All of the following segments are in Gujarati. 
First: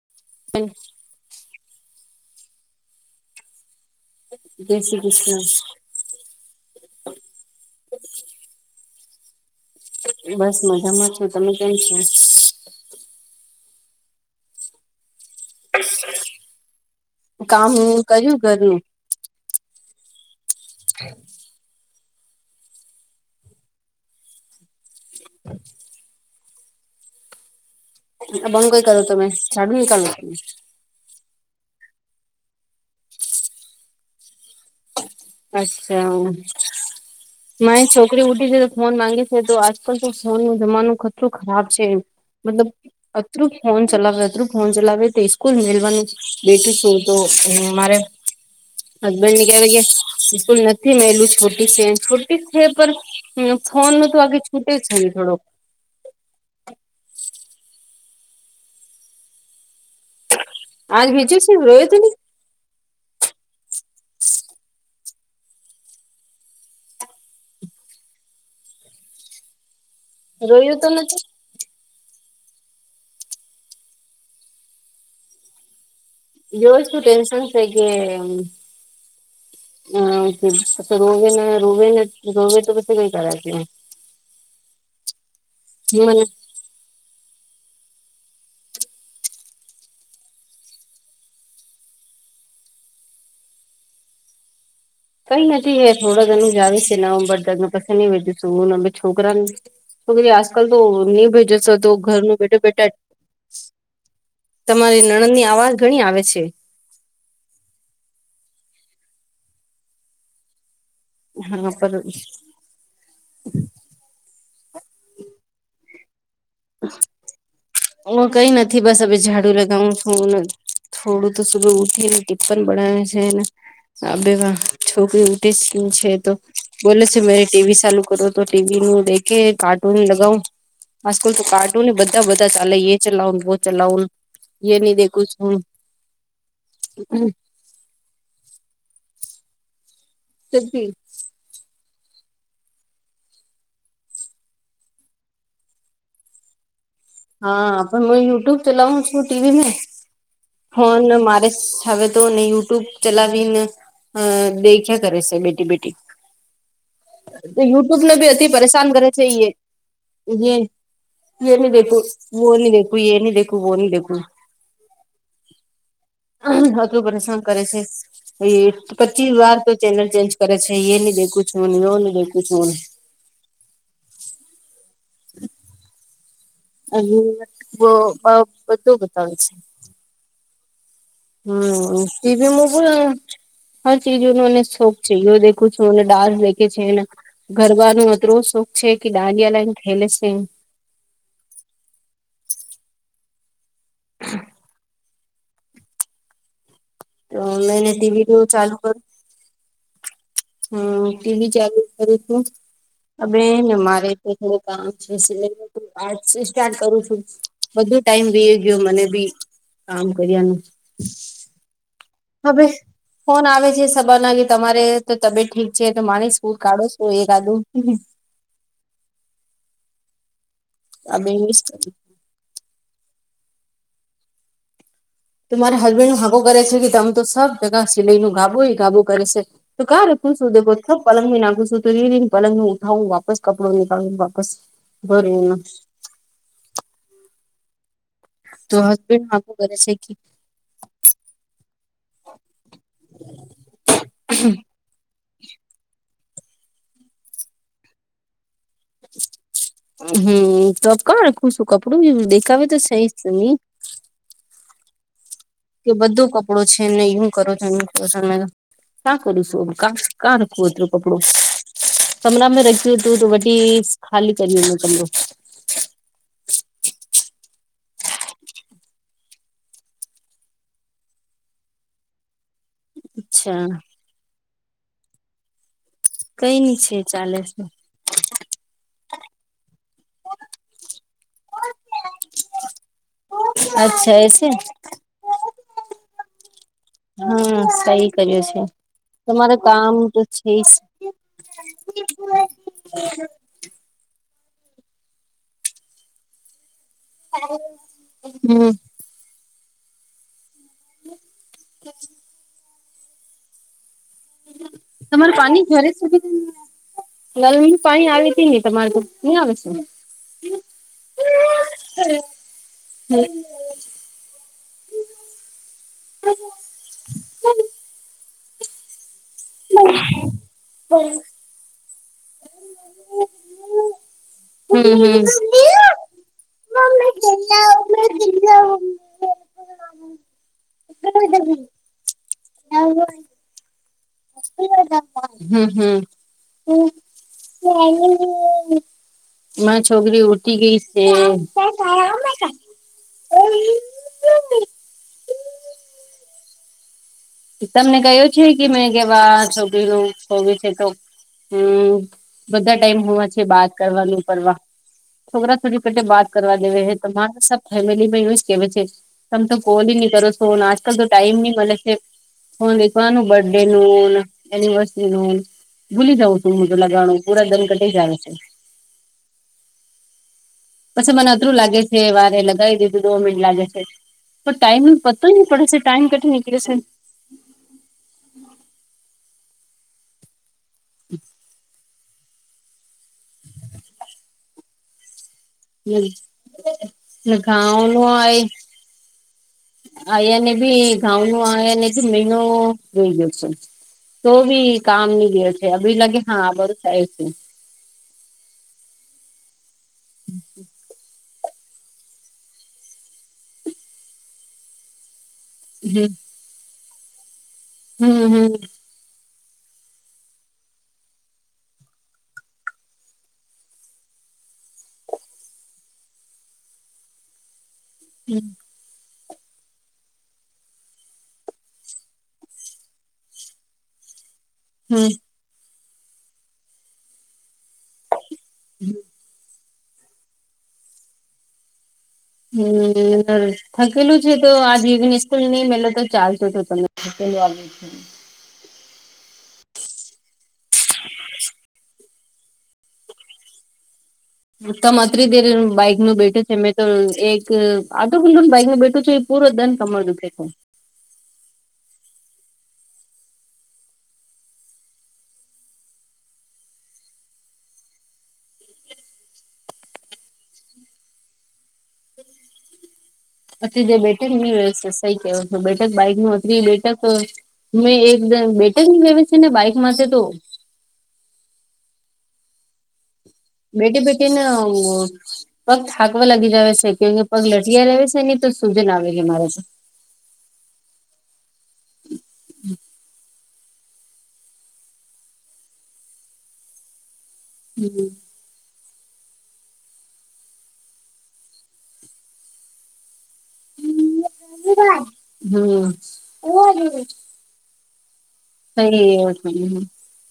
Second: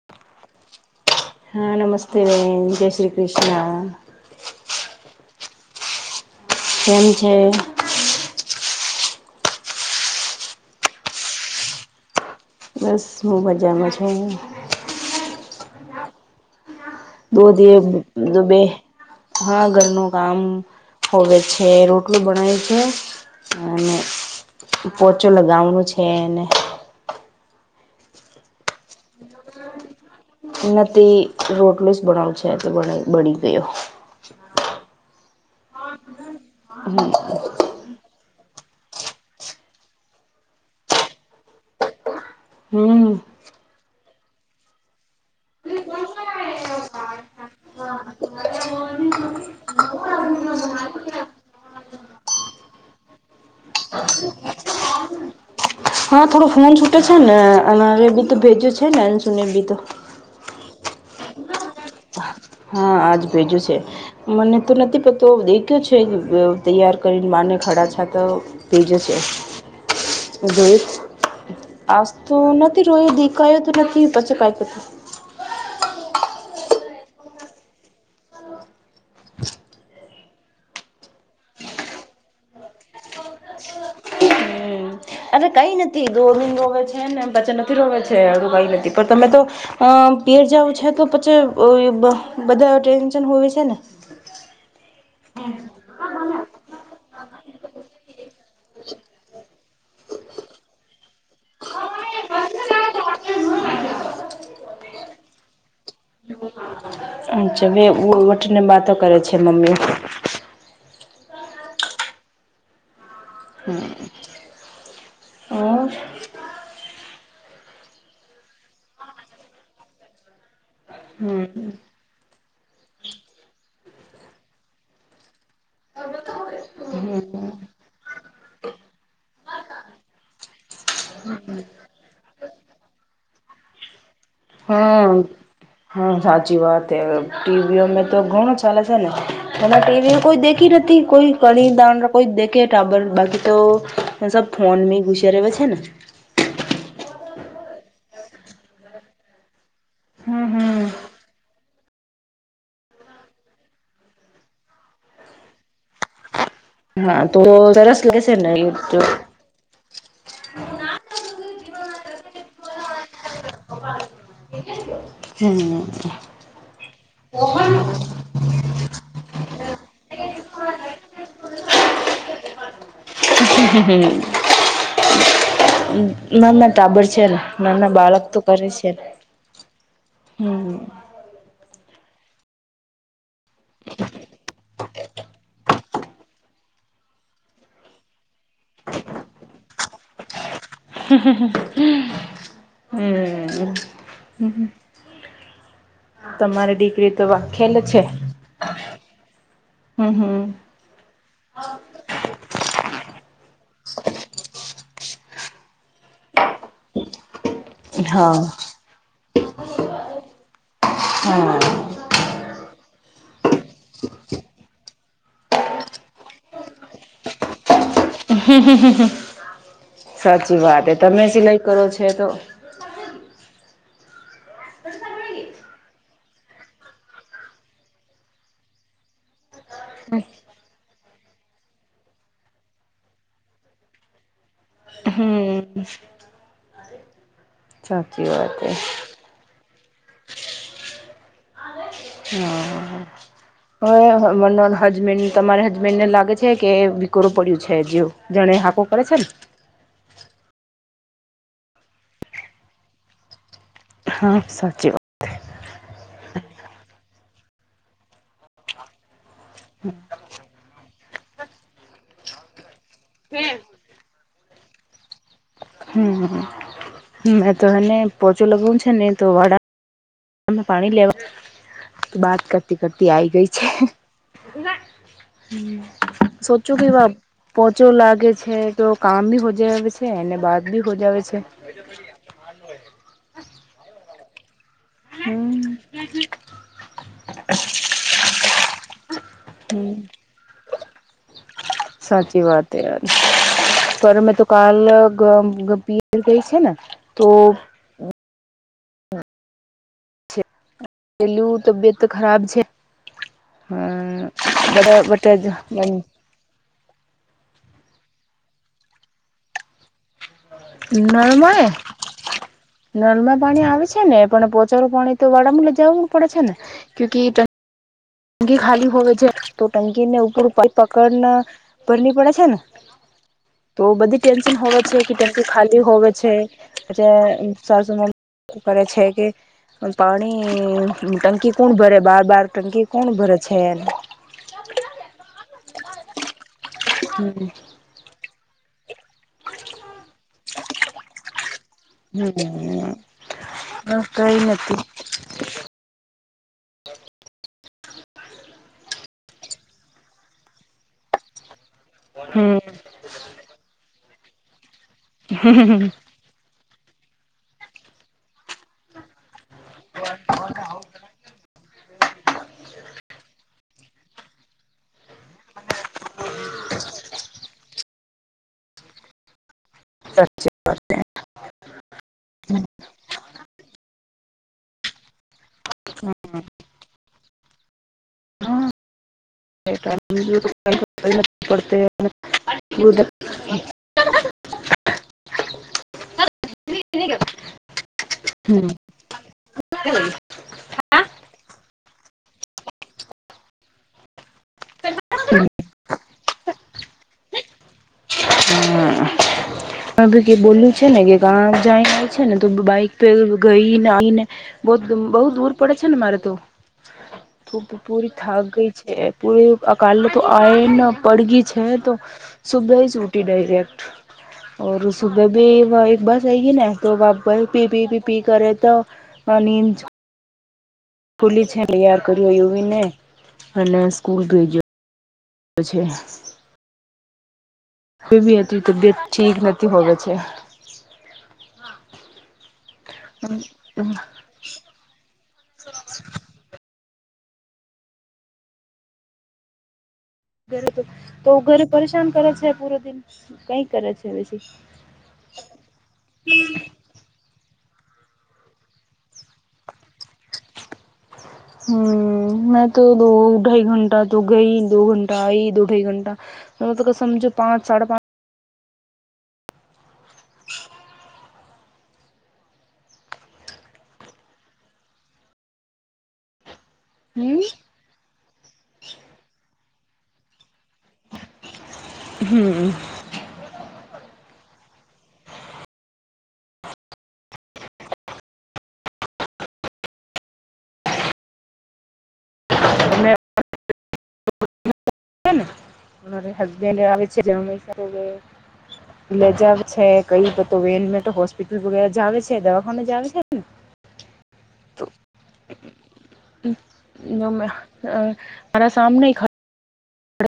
[inaudible] [inaudible] હા નમસ્તે બેન જય શ્રી કૃષ્ણ જય શ્રી કૃષ્ણ કેમ છે બસ મજામાં છું તમે કેમ છો બસ હું મજામાં છુ હ [unintelligible] દોધ બે ઘરનું હા ઘરનું કામ હોવે છે. આટલું બનાય છે અને પોચો લગાવનું છે. પણણું કઈ કરો તમે જાડું નીકળવ ત નથી રોટલેસ બનાવું છે એટલે બ બળી ગયો ઠ [inaudible] અચ્છા હમ મારી છોકરી ઉઠી છે તો ફોન માંગે છે તો આજકાલ તો ફોન ન જમાનું ખટરું ખરાબ છે મતલબ હમ અતરુ ફોન ચલાવે અતરું ફોન ચલાવે તો સ્કૂલ મેલવાનું બેઠું છું તો મારે હ હસબેન્ડ ને કેવાય કે બકુલ નથી મેલું છોટી છે છોટી છે પણ હ ફોન ન તો આગે છૂટે જ છે થોડોક હા થોડો ફોન છૂટે છે ને અમારે બી તો ભેજ્યો છે ને બી તો આજ બીજ રોય ત નને હા આજ ભેજયો છે મને તો નથી પતો દેખ્યો છે તૈયાર કરીને માને ખડાછા તો તેજ છે રોયો દયિત તો નથી આસ તો નથી રોય દેખાયું તો નથી પછી કઈકતું યોસું ટેનસન હછ રોવે રોવે રોવે તો કસ કઈ કર છે હમ [unintelligible] અરે કઈ નથી મને દોમિન રોવે છે ને બચન નથી રોવે છે અડું કઈ નથી પણ તમે તો અ પિર જવું છે તો પછી બધા ટેન્શન હોય છે ને કઈ નથી થોડા જણ જ આવે છે હું બદા ન પછ નહીંશું હું છોકરાને વેરે આજકાલ તો નહીં ભેજે તો ઘરનું બેઠા બેટા તમારી નણદ ની અવાજ ઘણી આવે છે અચછા હ વઠને વાતો કરે છે મમી હા પ [unintelligible] હમ હ હું કઈ નથી બસ હવે ઝાડુ લગાવું છું થોડું તો હમ સુગર ઉઠીને ટિપપન બનાવે છેને હા બેવા છોકરી ઉઠી જ છે તો બોલે છે મારે હમ ટીવી ચાલુ કરો તો ટીવી નું દે કે કાર્ટૂન લગાઓ. બિલકુલ તો કાર્ટુ એ બધા બધા ચાલે એ ચલાવો વો ચલાવ. હમ હા સાચી વાત હે ટીવીઓ મેં તો ઘણો ચાલે છે ને હણા ટીવી કોઈ દેખી નથી કોઈ કણી દા કોઈ દે ટાબર બાકી તો સબ ફોન ઘુસેરે વે છે ને હા પણ યુટ્યુબથી ચલાઉ છું ટીવી નઈ હા હા. ફોન મારે હવે તો નને યુટ્યુબ ચલાવીને હ દેખ્યા કરે છે બેટી બેટી. હા તો સરસ યુટ્યુબ ને લાગે બી છે અતિ એ પરેશાન તો. કરે છે. ઇએ તું એની દેખું મુ ઓની દેખું ઇ એની દે તું કોની દેખું હમ [unintelligible] પરેશાન કરે છે એ પચીસ વાર તો એ ચેનલ ચેન્જ કરે છે એ નહી દેખું છું ને ઈયની દેખું છું ન [inaudible] [inaudible] ના ના ટાબર છે ને નાના બાળક તો કરે છે બધું ને. બતાવે હમ્મ. હમ્મ ટી. વી. મુકુ ન હર ચીઝ [unintelligible] છે ઓ દેખું છુંને ડાન્સ દેખે છે ન ગરબનો અતરો શોખ છે કે દાંડિયા લાઈને ખેલે છે. હમ્મ અ તમારી દીકરી તો વકેેલ મેને છે ટીવી તો હમ્મ હમ્મ. હા ટીવી ચાલુ કર્યું તુ અબે હેન મારે તો થોડું કામ છે સિલાઈ નું આજથી સાર્ટટ કરું છું બધું ટાઈમ હા વિયો ગયો મને બી કામ કર્યા નું. હા હવે ફોન આવે છે સબેનાની તમારે તો તબિયત ઠીક છે તો માની સ્કૂ કાઢો છું એકાદું સાચી વાત હે આ તમે બે મિસ સિલાઈ કરો છે એ તો તો મારા હસબેન્ડ ન હગું કરે છે કે તમે તો સબ જગા સિલાઈ નું ગાબુ ગાબું કરે છે. તો કા શું દે [unintelligible] પલંગ નાખું છું તો રીને પલંગ નું ઉઠાવું વાપસ કપડો નીકળવું વાપસ ભરું હમ્મ. સાચી વા તો હસબેન્ડ માગુ કરે છે કે હ અ. હવે મન હજબેન્ડ તમારે હજબેન્ડ ને લાગે છે કે વિકોરુ પડ્યું છે જે જણે હાકો કરે છે ને હમ્મ તો કોણખું શું કપડું દેખાવે તો છે જ નહી. હા સાચી વાત. કે બધો કપડો છે ને હું કરો છો ને કરો છો કા કરીશું કા કપડુ કમરામાં રાખ્યું હતું તો વડી ખાલી કરિયો કમરો હમ્મ એ તો એને પોચેલો બઉ છે ને તો વડા ત પાણી લેવા બાત કરતી કરતી આઈ ગઈ અચ્છા છે. કઈ સોચો ની કે છે વા ચાલે છે પોત ચો લાગે છે તો કામ બી હો જાવે છે એને બાદ બી હોજાવે છે. અચ્છા એસે. હમ્મ. હમ્મ સહી કર્યું છે તમારે હમ કામ તો છે. [unintelligible] પરમે તો કાલ ગપીયર ગઈ છે ને તો હમ્મ. પેલું તબિયત તો ખરાબ છે હમ્મ તમારે પાણી ઘરે [unintelligible] નલમી પાણી આવે તે ની તમારે તો ફૂલ આવે છે નળ માય નલમાં પાણી આવે છે ને પણ પોચારું પાણી તો વાડામ લઈ જવું પડે છે ને ક્યુકી ત ટંકી ખાલી હોય છે તો ટંકી ને ઉપર પકડને ભરની પડે છે ને તો બધી ટેન્શન હોવે છે કે ટેન્શન ખાલી હોવે છે પછ એ શું કરે છે કે અન પાણી ટંકી કુણ ભરે બાર બાર ટંકી કુણ ભરે છે [inaudible] હમ હમ હમ [inaudible] મા છોકરી ઉઠી ગઈ છે હા કઈ ન શીતલ ને કહ્યો છે કે મેં કેવા છોકરી નું હોબી છે તો હમ હમ બધા ટાઈમ હોવા છે બાત કરવાનું કરવા છોકરા છોરી પટે બાત કરવા દેવે હે તો મારે સા ફેમિલી મેં એવુ જ કેવે છે તમ તો કોલ બીની કરો સો આજ કલ તો ટાઈમ બીની મળે છે હ દેખવાનું બર્થડે નું એનિવર્સરી નું ભૂલી જઉં છું મોજું લગાણું પુરા દન કટી જ આવે છે [unintelligible] પછી મને અતરું લાગે છે વારે લગાવી દીધું દો મિનિટ લાગે છે તો ટાઈમ પતો ન પડે છે ટાઈમ કથ નીકળે છે [unintelligible] હમ ખાઉ ન હોય આયા ને બી ઘાઉં નું આયાને બી મહિનો જોઈ લે છે તો બી કામ ની ગ છે બી લાગે હા બધું થાય છે હ [unintelligible] છે ને કે ક જાયને છે ને તો બાઈક પે ગઈને આવીને બ દુ બહું દૂર પડે છે ને હમ મારે તો પૂરી થક હમ ગઈ છે પૂરે અ કાલ તો આવેને પડગી છે તો સુબે જ ઉટી ડાયરેક્ટ ઓર સુબે બી વાઇ બસ આ ગ ને તોપ બસ પી પી પી પી કરે તો અની જ ખુલી છે તૈયાર કર્યો વીને અને સ્કૂલ ભેજયો હમ છે કોબી હતી તબિયત ઠીક નથી હોવે છે હમ થકેલું જ તો આજ વિગની સ્કૂલ નઈ મેલો તો ચાલતું હતું તમેં થકેલી [inaudible] ઘરે તો તો ઘરે પરેશાન કરે છે પૂરો દિન કઈ કરે છે વેસી તમ અત્રી દેર બાઈક નું બેઠું છે મેં તો એક આતું બીલું બૈકનું બેઠું છે પૂરો દિન કમર દુખે છે [inaudible] હમ મેં તો દો ઢાઈ ઘંટા તો ગઈ દો ઘંટા આઈ દો ઢાઈ ઘંટા [unintelligible] સમજો પાંચ સાડા પાં અત જે બેઠક ની વ્યવસ્થા સઈ કેવ બેઠક બાઈક નું અતરી બેઠક હમ મેં એકદમ બેટર લવી છે ને બાઈકમાં છે તો હમ બેટે બેટે ના પગ થાકવા લાગી જ છે કેકે પગ લટિયા રહે છે નહી તો સુજન આવેલી છે મારે છે [unintelligible] હસબેંડ આવે છે [unintelligible] લેજાવ છે કઈ બધ વેનમે હોસ્પિટલ વગેરે જ આવે છે દવાખાને જ આવે છે. હમ. હ. સઈ. પ.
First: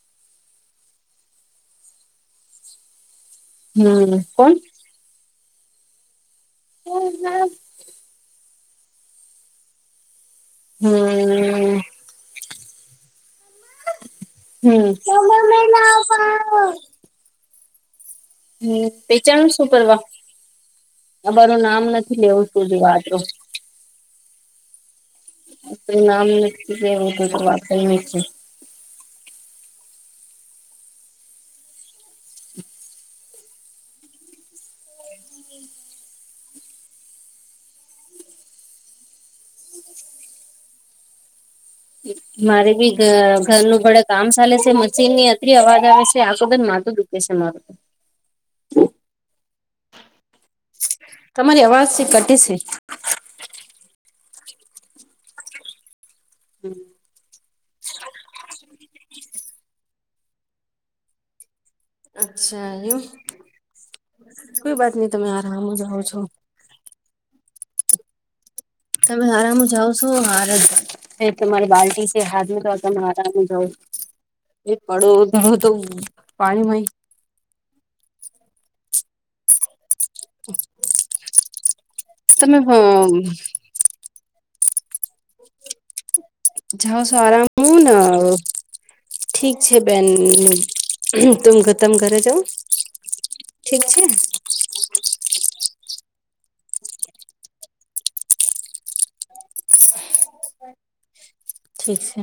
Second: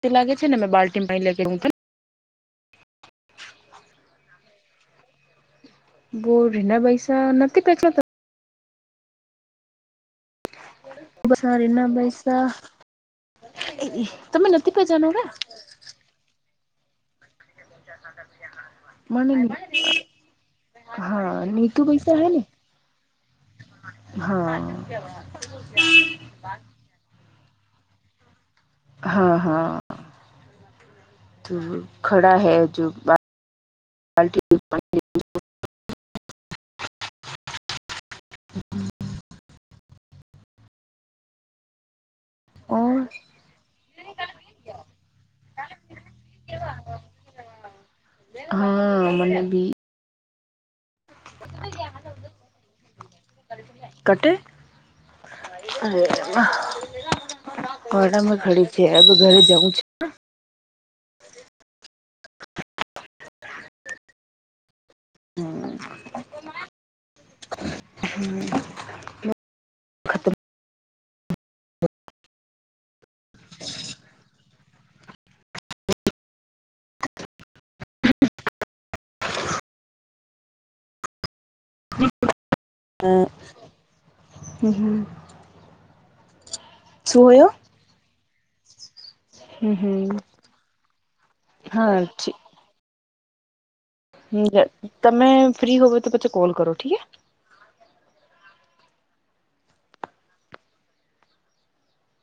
તે લાગે છે ને મેં બાલ્ટન પા લગે હું. [inaudible] હમ કોણ બો રીના પૈસા હમ નથી [unintelligible] બાર એના પૈસા હમ. હમ મને પેચાણ શું કરવા હા અમારું નીતુ નામ પૈસા નથી હે ને લેવતું જો વાતરુ હા. તું નામ લક્કી કે એવું તું તું વાત નથી. હા હા તો ખડાા હૈ જો. [inaudible] એ. મારે બી ઓર ઘરનું બડે કામ ચાલે છે મશીન ની અતરી અવાજ આવે છે આખું બ મા. કેશ. હા મને બી. તમારી અવાજ છે કટી છે. કટે. હમ. ઘડામાં ખડી છે ઘરે જવું છે. અચ્છા એમ કોઈ વાત નઈ તમે આરામ જાઓ છો. હમ. તમે હરામાં જાઓ છો હાર જ તમારી બાલ્ટી છે હાથ તો તમે. જ એ પડોો તો પાણીમાંય. હ. તમે હ. હમ હમ. જાાવ છો શું હોયો આરામન. ઠીક હમ છે બેન હમ તમ ગતમ હા ઘરે ઠીક જાવ. ઠીક છે. હ તમે ફ્રી હોવે તો પછો કોલ કરો ઠીકે. ઠીક છે.